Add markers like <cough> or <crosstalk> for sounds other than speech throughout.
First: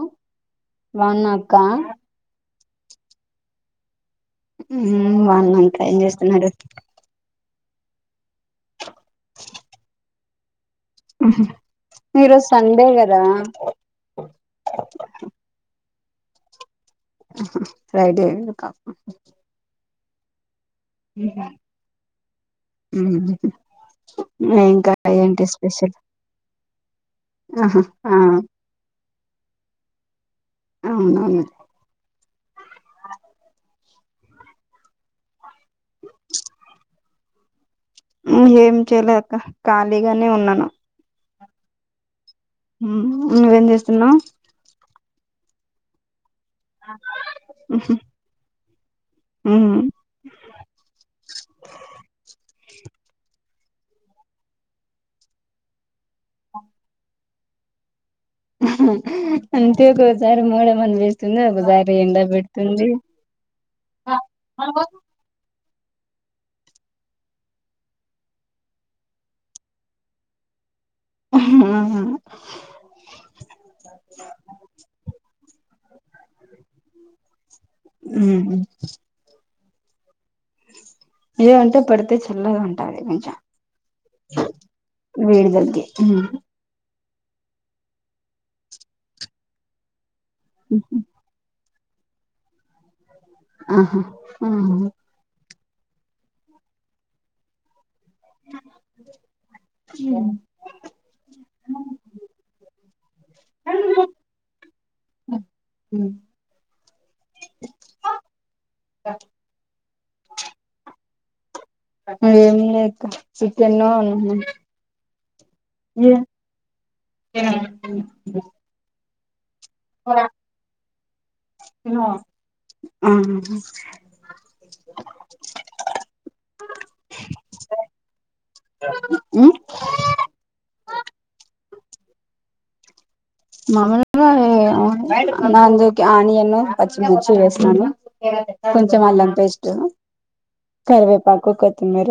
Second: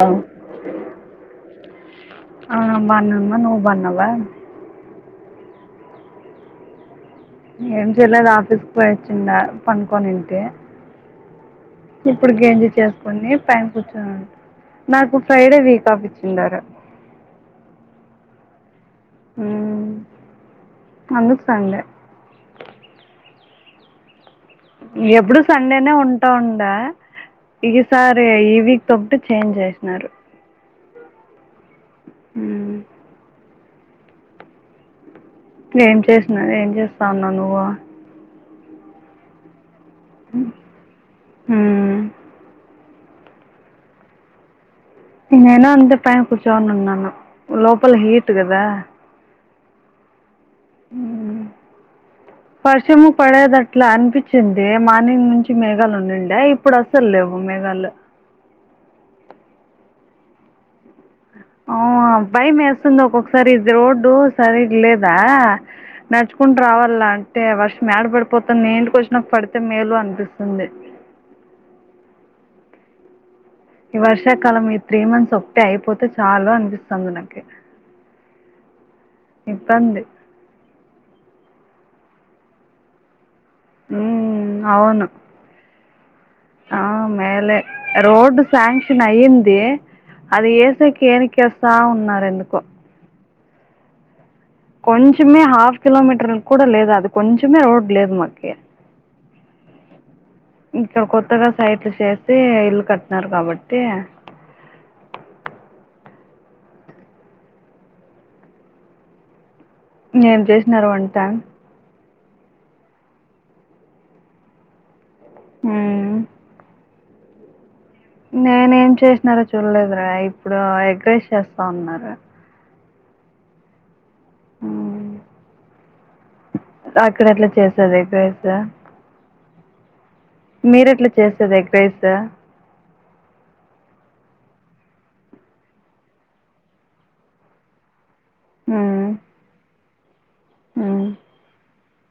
అ బావున్నావక్క అవునమ్మా బావున్నా నువ్వు బావున్నావ హుమ్ బాగున్నాం అక్క ఏం చేస్తున్నారు ఏం చేయలేదు ఆఫీస్కి పోయి వచ్చిండా పనుకోనుంటి. ఇప్పుడు ఈరోజు గంజీ సండే కదా చేసుకొని పైన కూర్చున నాకు ఫ్రైడే వీక్ ఆఫ్ ఇచ్చిండారు ఆహా ఫ్రైడే ఎందుకా మ్ హుహు ఎప్పుడు సండేనే ఉంటా ఉండా ఈ ఆహా ఆ సారే ఈ వీక్. కాకపోతే చేంజ్ చేసినారు. అవునవును మ్మ్. ఏం చేస్తున్నావ్ ఏం చేస్తున్నావ్ నువ్వు. ఉ ఏం చేయలే అక్క ఖాళీగానే ఉన్నాను హు ఉహ్ నువ్వేం చేస్తున్నావ్ నేనా అంతే పైన కూర్చోని ఉన్నాను లోపల హీట్ కద ఉ ఉ <inaudible> వర్షము పడేది అట్లా అనిపించింది మార్నింగ్ నుంచి మేఘాలు ఉండండే ఇప్పుడు అసలు లేవు మేఘాలు <unintelligible> అంతే ఒకొసారి మూడ మ <unintelligible> ఆవ్ భయం మేస్తుంది ఒక్కసారి ఇది రోడ్డు సరిగా లేదా నడుచుకుంటు రావాల అంటే వర్షం ఎడ పడిపోతుంది నే ఇంటికి వచ్చినక పడితే మేలు అనిపిస్తుంది హ్మ్హు ఈ వర్షాకాలం ఈ త్రీ మంత్స్ ఒకటె అయిపోతే చాలు అనిపిస్తంది నాకి ఇబ్బంది ఏ అంటే పడితే చల్లగ ఉంటది కొంచెం హ్మ్ అవును వేడితగ్గే ఆ మేలే రోడ్ శాంక్షన్ అయ్యింది అది ఏసెకి ఏనికేస్థ ఉన్నారు ఎందుకో ఆహా ఆహ్ కొంచమే హాఫ్ కిలోమీటర్ కూడ లేదు అది కొంచెమే రోడ్ లేదు మ ఒకే ఇక్కడ కొత్తగ సైట్లు చేసి ఇల్లు కట్టిన్నారు కాబట్టి ఏం చేసినరు వంట ఏమ్లే అక్క చికెను <unintelligible> ఏ మ్మ్. <unintelligible> నేనే ఏం చేసినారో చూడలేదురా ఇప్పుడు ఎగ్రైస్ చేస్త ఉన్నారు ఆ మ్మ్. అక్కడ ఎట్ల చేసేది ఎగ్రైస్ ఆ <unintelligible> మీరు ఎట్ల చేసేది ఎగ్రైసు మమ్మల్గా దాంట్లోకి అనియను పచ్చి మిర్చి వేస్తాను కొంచెం మ్మ్. అల్లం పేస్ట్ మ్మ్. కరివేపాకు కొత్తిమీర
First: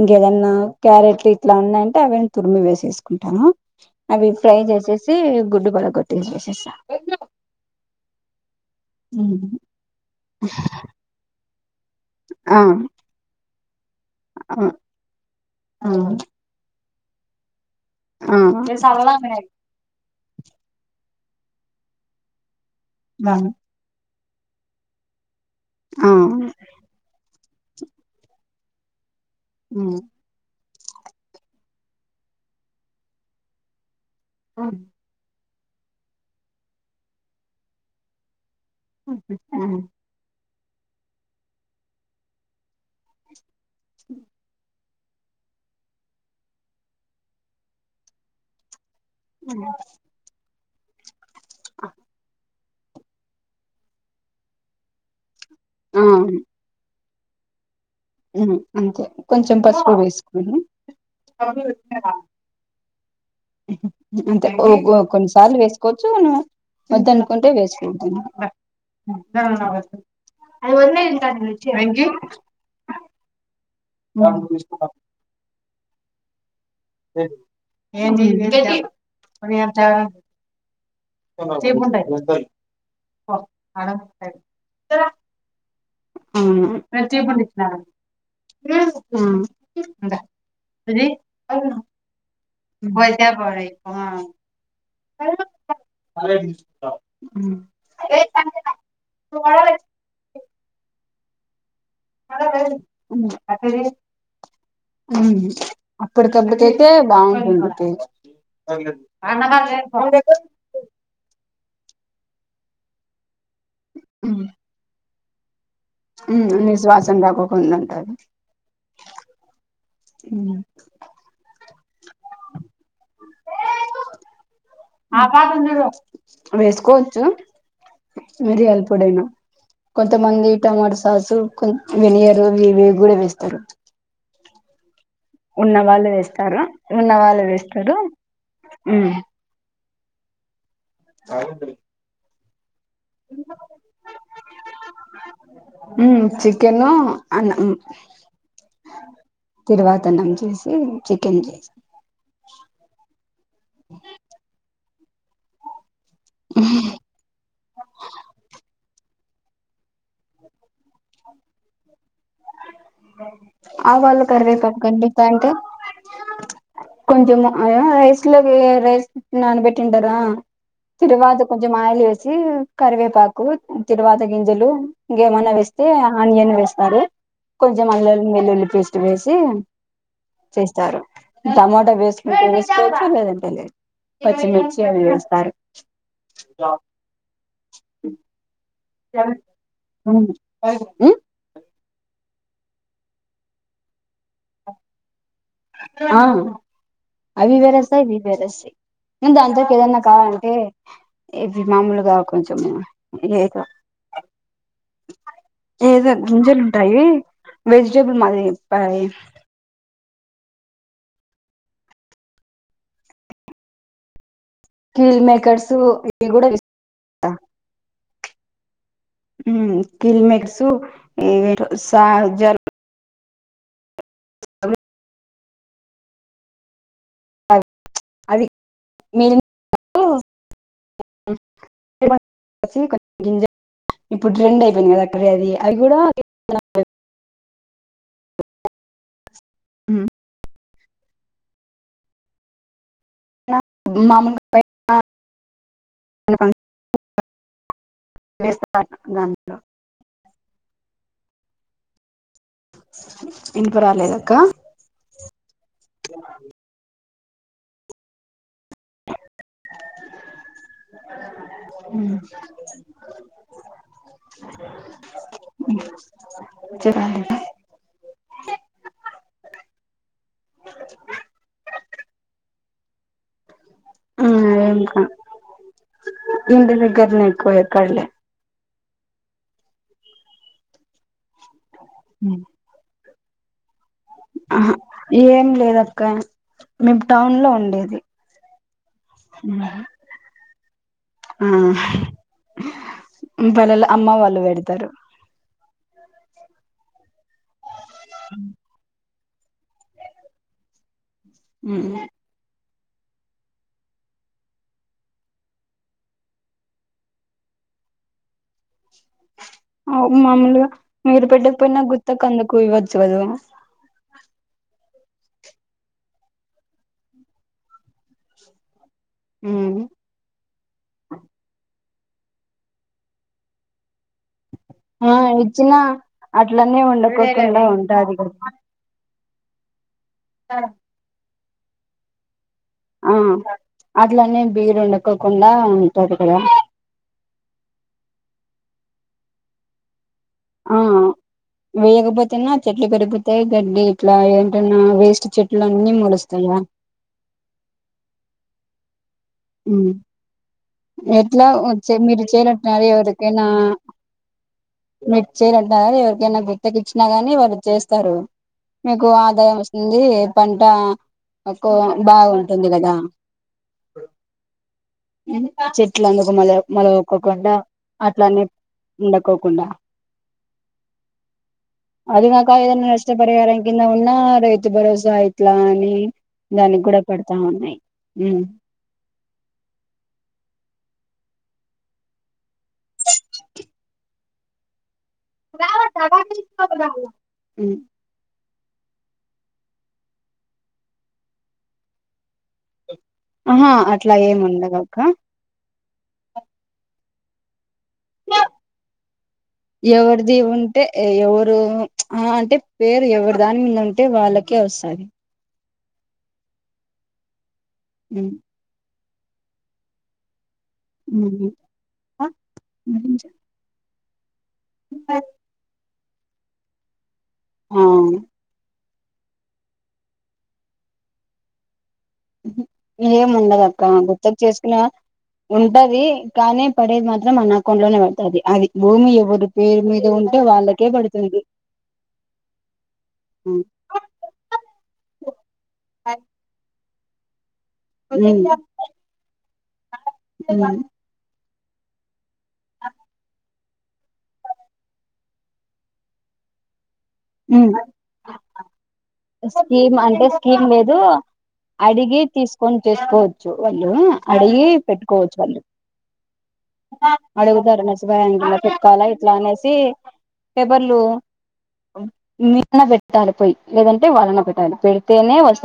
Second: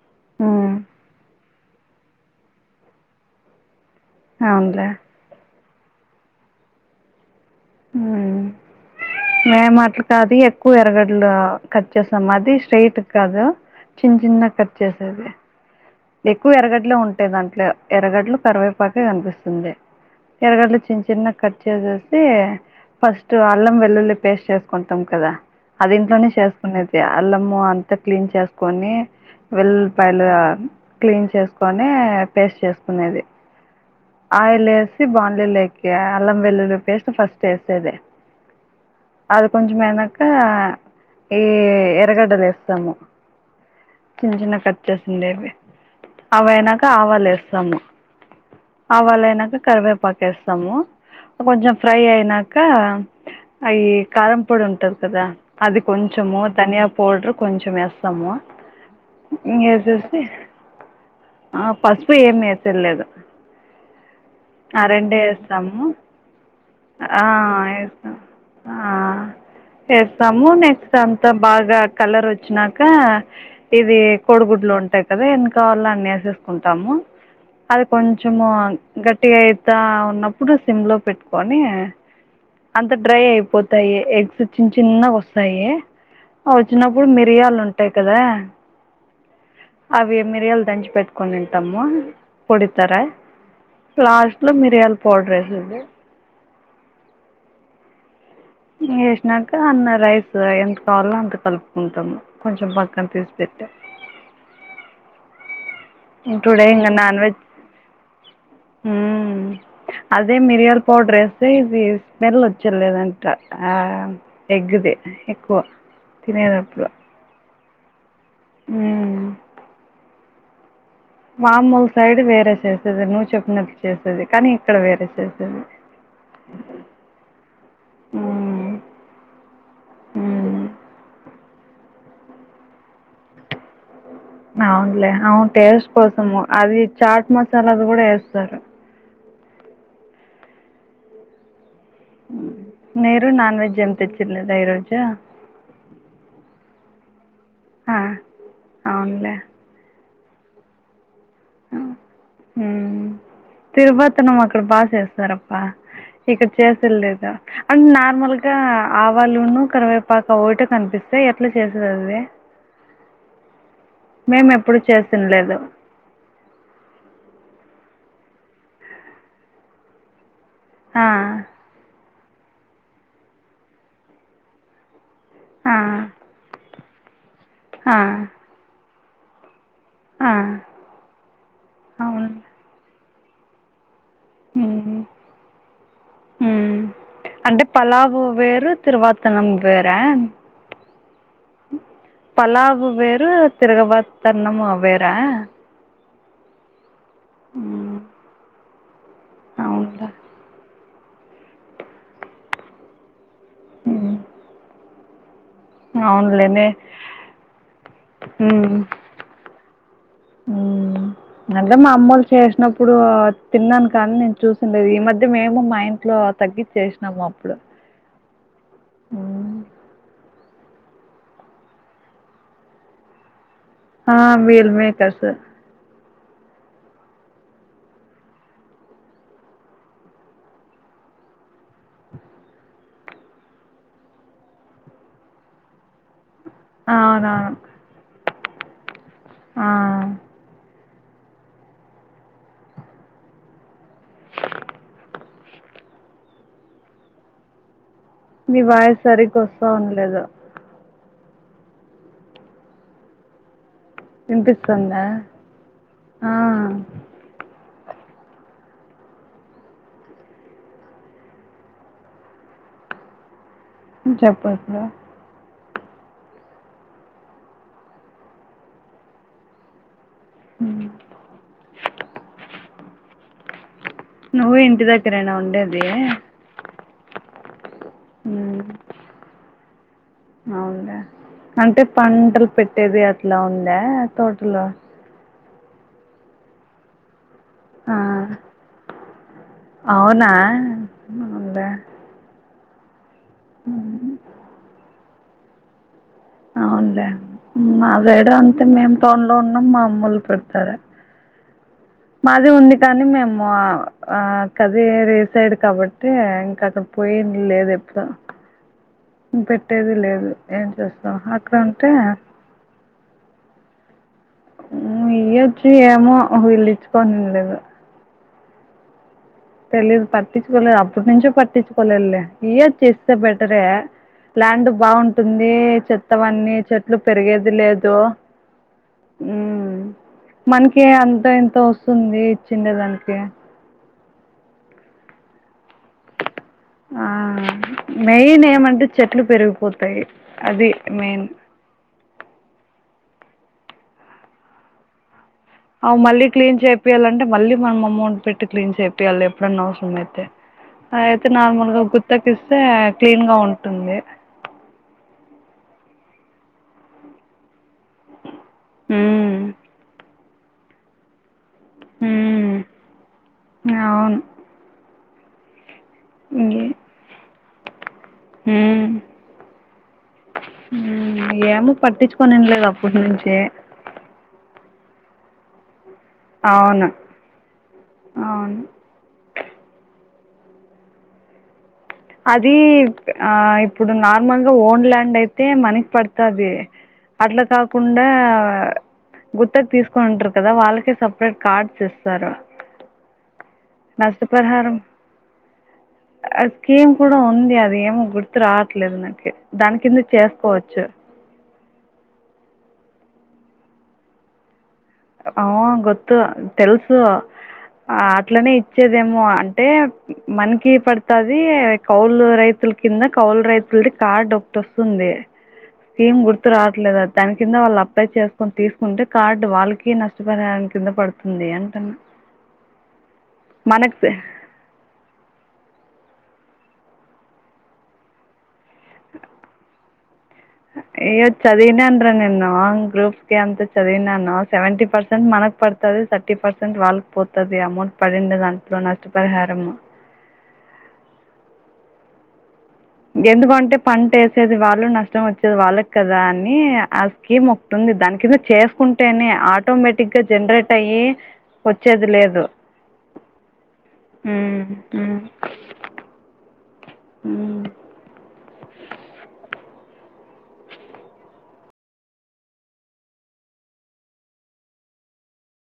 ఇంకేదన్న మ్మ్. క్యారెట్లు ఇట్ల ఉంద అంటె అవి ఎం తురిమి వేసేసుకుంటాము అవి ఫ్రై అవునులే చేసేసి గుడ్డు బాగల్గొట్టి ఏసేస్త హ్మ్ మేం అట్లాకాదు ఎక్కువ ఎరగడ్లు కట్ చేసాం ఆ అది స్ట్రైట్ కాదు చిన్న చిన్నగా కట్ చేసేది ఆ ఎక్కువ ఎరగడ్లే ఉంటాయ్ దాంట్లో ఎరగడ్లు కరివేపాకే కనిపిస్తుంది ఎరగడ్లు చిన్న చిన్నగ కట్ చేసేసి ఫస్ట్ అల్లం వెల్లులి పేస్ట్ చేసుకుంటాం కదా అది ఆ ఇంట్లోనే చేసుకునేది అల్లము అంతా క్లీన్ చ కొని వెల్ఉల్పాయిలు క్లీన్ చేసుకొని పేస్ట్ చేసుకునేది ఆ ఆయిలు <unintelligible> అల్లం వెల్లుల్లి పేస్ట్ ఫస్ట్ ఏసేది అది ఉమ్, కొంచం అయినాక ఈ ఎరగడ్డలు ఎస్తము చిన్న చిన్నగ కట్ చేసిండేవి అవి అయినాక ఆవాలు ఏస్తాము ఆవాలు అయినంక కరివేపాకు వేస్తాము కొంచం ఫ్రై అయినా ఇకా అయ్యి కారంపొడి ఉంటది కదా అది ఆ కొంచము ధనియా పొడ్రు కొంచెం ఎస్ అంతే కొంచెం పసుపు వేసుకొని ఆ పసుపు ఏం ఎసుడు లేదు అంటేఓ ఓ కొన్నిసార్లు వేసుకోచ్చును ఆ ఏస్తా ఆ చేస్తాము అది నెక్స్ట్ వదిలేదు ఇంకా అంతా నేను ఇచ్చేది. బాగా వెంకీ? కలర్ వచ్చినాక ఇది కోడీగుడ్లు ఉంటాయి కదా ఎన్ని కావాలో అన్ని ఏసేస్కుంటాము <unintelligible> అది ఏంది? కొంచెము గట్టి. గట్టిగా మరి ఏం అయిత తేడా? ఉన్నప్పుడు సిమ్ లో పెట్టుకొని అంత డ్రై పో, ఆడ అయిపోతాయి ఉంటాయి. ఎగ్స్ చిన్న చిన్న ఓస్తాయి ఆ ఉమ్. నేను ఓచ్చినప్పుడు తీపండి మిరియాలు ఇచ్చినాను. ఉంటాయి కదా ఉమ్. అవి ఇందా, మిరియాలు దంచి ఇది పెట్టుకోని తింటాము పొడితార పోతే పోరాయి. ఆ. లాస్ట్ లో మిరియాల్ పొడర్ ఏసేసి అరే <unintelligible> ఏసినాంకా అన్న రైస్ ఎంత కావాలో అంత కలుపుకుంటాము కొంచెం <unintelligible> పక్కన తీసి ఎక్కడి పెట్టా పోయింది అప్పటికప్పుడు టుడే ఇంకా అయితే నాన్ వెజ్ బాగుంటుంది టేస్ట్ మ్మ్. అదే మిరియాల పౌడర్ <unintelligible> వేస్తే ఇది స్మెల్ ఓచ్చేలేదంట ఆ ఎగ్ది ఎక్కువ తినేటప్పుడు నీసువాసన రాకోకుండా ఉంటది ఉమ్ ఉ మాఅమ్మోల్ల సైడ్ వేరే చేసేది నువ్వు చెప్పినట్టు చేసేది కానీ ఇక్కడ వేరే చేసేది వేసుకోచ్చు మ్మ్. మిరియాల పొడైనా కొంతమంది మ్మ్. టమాట సాసు కొ వెనిగరు ఇవివి కూడా వేస్తరు అవునులే అవును టేస్ట్ వాళ్ళు కోసము వేస్తారు అది చాట్ మసాలాది కూడా ఏస్తారు ఉమ్ <unintelligible> మీరు నాన్ వెజ్ ఏం తెచ్చుం లేదా ఈరోజు ఉమ్ చికెను అన్నం అవునులే తిరుపతనం చేసి చికెన్ చేసి ఉ తిరుపతనం అక్కడ బాగా చేస్తారప్పా ఇక్కడ చేసేడు లేదు అం నార్మల్ గా ఆవాలును కరివేపాకు అవి ఓటే కనిపిస్ ఎట్లా చేసేది అది ఆవాలు మేము కరివేపాకు ఎప్పుడు <unintelligible> పంటే చేసిండలేదు కొంచెం రైస్ లో రైస్ నానబెట్టింటారా తిరువాత కొం కొంచెం ఆయిల్ వేసి కరివేపాకు తిరువాత గింజలు ఇంగేమన్న ఆనియన్ వేస్తారు కొంచెం అల్లం వెల్లుల్లి పేస్ట్ వేసి చేస్తారు టమాటా అవును వేసుకుంటే వేసుకోవచ్చు లేదంటే లేదు పచ్చి మిర్చి ఉమ్, అవి వేస్తారు ఉమ్. అంటే పలావు వేరు తిరువాతనం వేరా <unintelligible> ఉ పలావు వేరు తిరగవాతన్నము వేరా ఆ అవి మ్మ్ వేరసాయి వేరేసాయి నేను దాంట్లోకి ఏదనా అవునులే కావాలంటే ఇవి మామూలుగా కొంచెం ఏ ఉ ఏదో గింజలుంటాయి వెజిటేబుల్ మాదిరి ఉమ్ అంటే మా అమ్మోలు చేసినప్పుడు తిన్నాను కానీ నేను చూసిండేది ఈ కీల్ మధ్య మేము మేకర్స్ మా ఇంట్లో ఇవి కూడా చేస్తా తగ్గిచ్చెనాము ఇప్పుడు ఉం కిల్ మెట్సు ఇవి ఎంటి సా జల్ ఆ మీల్ మేకర్స్ అది మిల్ <inaudible> కరు <unintelligible> ఇప్పుడు ట్రెండ్ అయిపోయింది కదా అక్కడే అది అది కూడా అవునవును ఆ హం మామూలుగా పైన <unintelligible> మీ వాయస్ సరిగా దాంట్లో వస్తా ఉంన్లేదు ఇంకా రాలేదా యినిపిస్తుందా ఆ <inaudible> ఉమ్ చేపట్లా <unintelligible> <inaudible> నువ్వు ఏం ఇంటి కా దగ్గరే నా ఉండేది ఇంటి దగ్గర నే కో యక్కడలే ఉమ్ అవును లే అంటే పంటలు పెట్ ట్టేది అట్లా ఉందా తోటలో ఆహా ఏం లేదక్క మేము టౌన్ లో ఉం ఆ అవునా అవునులే ఆ పల్లెలో అమ్మ వాళ్ళు పెడతారు అవునులే మా వేడ్ అంతే మేం టౌన్ లో ఉన్నాం మా అమ్మోళ్ళు పెడతారు ఉమ్ మాది ఉంది కానీ మేము ఆ కదిరి సైడ్ కాబట్టి ఇంకా అక్కడ పోయేది లేదు ఎప్పుడు పెట్టేది లేదు ఏం మామూలుగా చేస్తాం మీరు అక్కడ పెట్టకపోయినా ఉంటే గుత్తకు అందుకు ఇవ్వచ్చు కదా ఈయచ్చు ఏమో వీళ్ళ యిచ్చుకోనింలేదు తెలియదు పట్టించుకోలేదు అప్పటి నుంచే పట్టించుకోలేదులే ఈయచ్చు ఇస్తే బెటరే ప్లాండ్ ఆ బాగుంటుంది ఇచ్చిన చెత్తవన్నీ అట్లనే చెట్లు పెరిగేది ఉండకోకుండా లేదు ఉంటాది ఉమ్ కదా మనకి అంతో ఇంతో వస్తుంది ఆ ఇచ్చిండేదానికి అట్లనే బీడు ఎండకోకుండా ఉంటంది కదా ఆ మెయిన్ ఏమంటే చెట్లు పెరిగిపోతాయి అది మెయిన్ వేయకపోతున్నా చెట్లు పెరిగిపోతాయి గడ్డి ఇట్లా ఏంటన్నా వేస్ట్ చెట్ ట్లన్నీ మొలుస్తాయా చెప్పియాలంటే మళ్ళీ మనం అమౌంట్ పెట్టి క్లీన్ చేపియాలి ఎప్పుడన్నా అవసరమైతే అయితే ఎట్లా నార్మల్ గా వచ్చే మీరు గుత్తకి ఇస్తే చేయాలంటున్నారు క్లీన్ గా ఉంటుంది మీర్ చేయరు అంటార ఎవరికైనా గుత్తకి ఇచ్చినా కానీ వాళ్ళు చేస్ వస్తారు మీకు మ్మ్ ఆదాయం వస్తుంది పంట తక్కువ హ్మ్ బాగుంటుంది కదా అవును చెట్ల అందుకు మళ ఇంగే మళ ఒక్కకుండా అట్లనే ఉండకోకుండా ఉమ్ ఏమో అది పట్టించుకోనిం కాక లేదు ఏదైనా అప్పటి నుంచే నష్టపరిహారం కింద ఉన్నా రైతు భరోసా ఇట్లా అని దానికి అవును గూడా పడతా ఉన్నాయి ఉమ్ అవును అది ఆ ఇప్పుడు నార్మల్గా ఓన్ ల్యాండ్ అయి తే మనకి పడుతాది అట్ల కాకుం ఆ గుత్త తీసుకునుంటరు కదా వాళ్ళకే సపరేట్ కార్డ్స్ ఇస్తారు ఆహా అట్లా ఏమి నష్టపరిహారం ఉండదక్క <inaudible> స్కీమ్ కూడా ఉంది అది ఏమో గుర్తు రావట్లేదు నాకి దాని కింద ఎవరిది చేసుకోవచ్చు ఉంటే ఎవరు అంటే పేరు ఎవరి దాని మీద ఉంటే వాళ్ళకే వస్తది అ గుర్తు తెలుసు ఆ అట్లనే వచ్చేదేమో అంటే మనకి పడుతది కౌలు రైతుల కింద కౌలు రై విడి కార్డు ఒకటి వస్తుంది స్కీమ్ గుర్తు రావట్లేదు అది దాని కింద వాళ్ళు ఆ అప్లై చేసుకొని తీసుకుంటే కార్డు వాళ్ళకి కి నష్టపడడానికి కింద పడుతుంది అంటున్న ఉహు ఎం ఉండదక్క గుత్తకు చేసుకున్నవ ఉంటది కానీ పడేది మాత్రం మన అకౌంట్లోనే పడుతది అది భూమి ఎవరి పేరు మీద ఉన్న ఏ చదినానురా నేన్ను గ్రూప్కి అంత చదివినను సెవెంటీ పర్సెంట్ మనకు పడుతది థర్టీ పర్సెంట్ వాళ్ళకు పోతది అమౌంట్ పడింది దాంట్లో నష్టపరిహారము ఏమండి అ ఎందుకంటే పంట వేసేది వాళ్ళు నష్టం వచ్చేది వాళ్ళకి కదా అని స్కీం ఒకటుంది దాని కింద చేసుకుంటేనే స్కీమ్ ఆటోమేటిక్గా అంటే స్కీమ్ జనరేట్ లేదు అయ్యి వచ్చేది అడిగి లేదు తీసుకొని చేసుకోవచ్చు వాళ్ళు అడిగి పెట్టుకోవచ్చు వాళ్ళు అడుగుతారునేసి భయానికిలా పక్కాలా ఇట్లా అనేసి పేపర్లు న్న పెట్టాలి పోయి లేదంటే వాళ్ళన పెట్టాలి పెడితేనే వస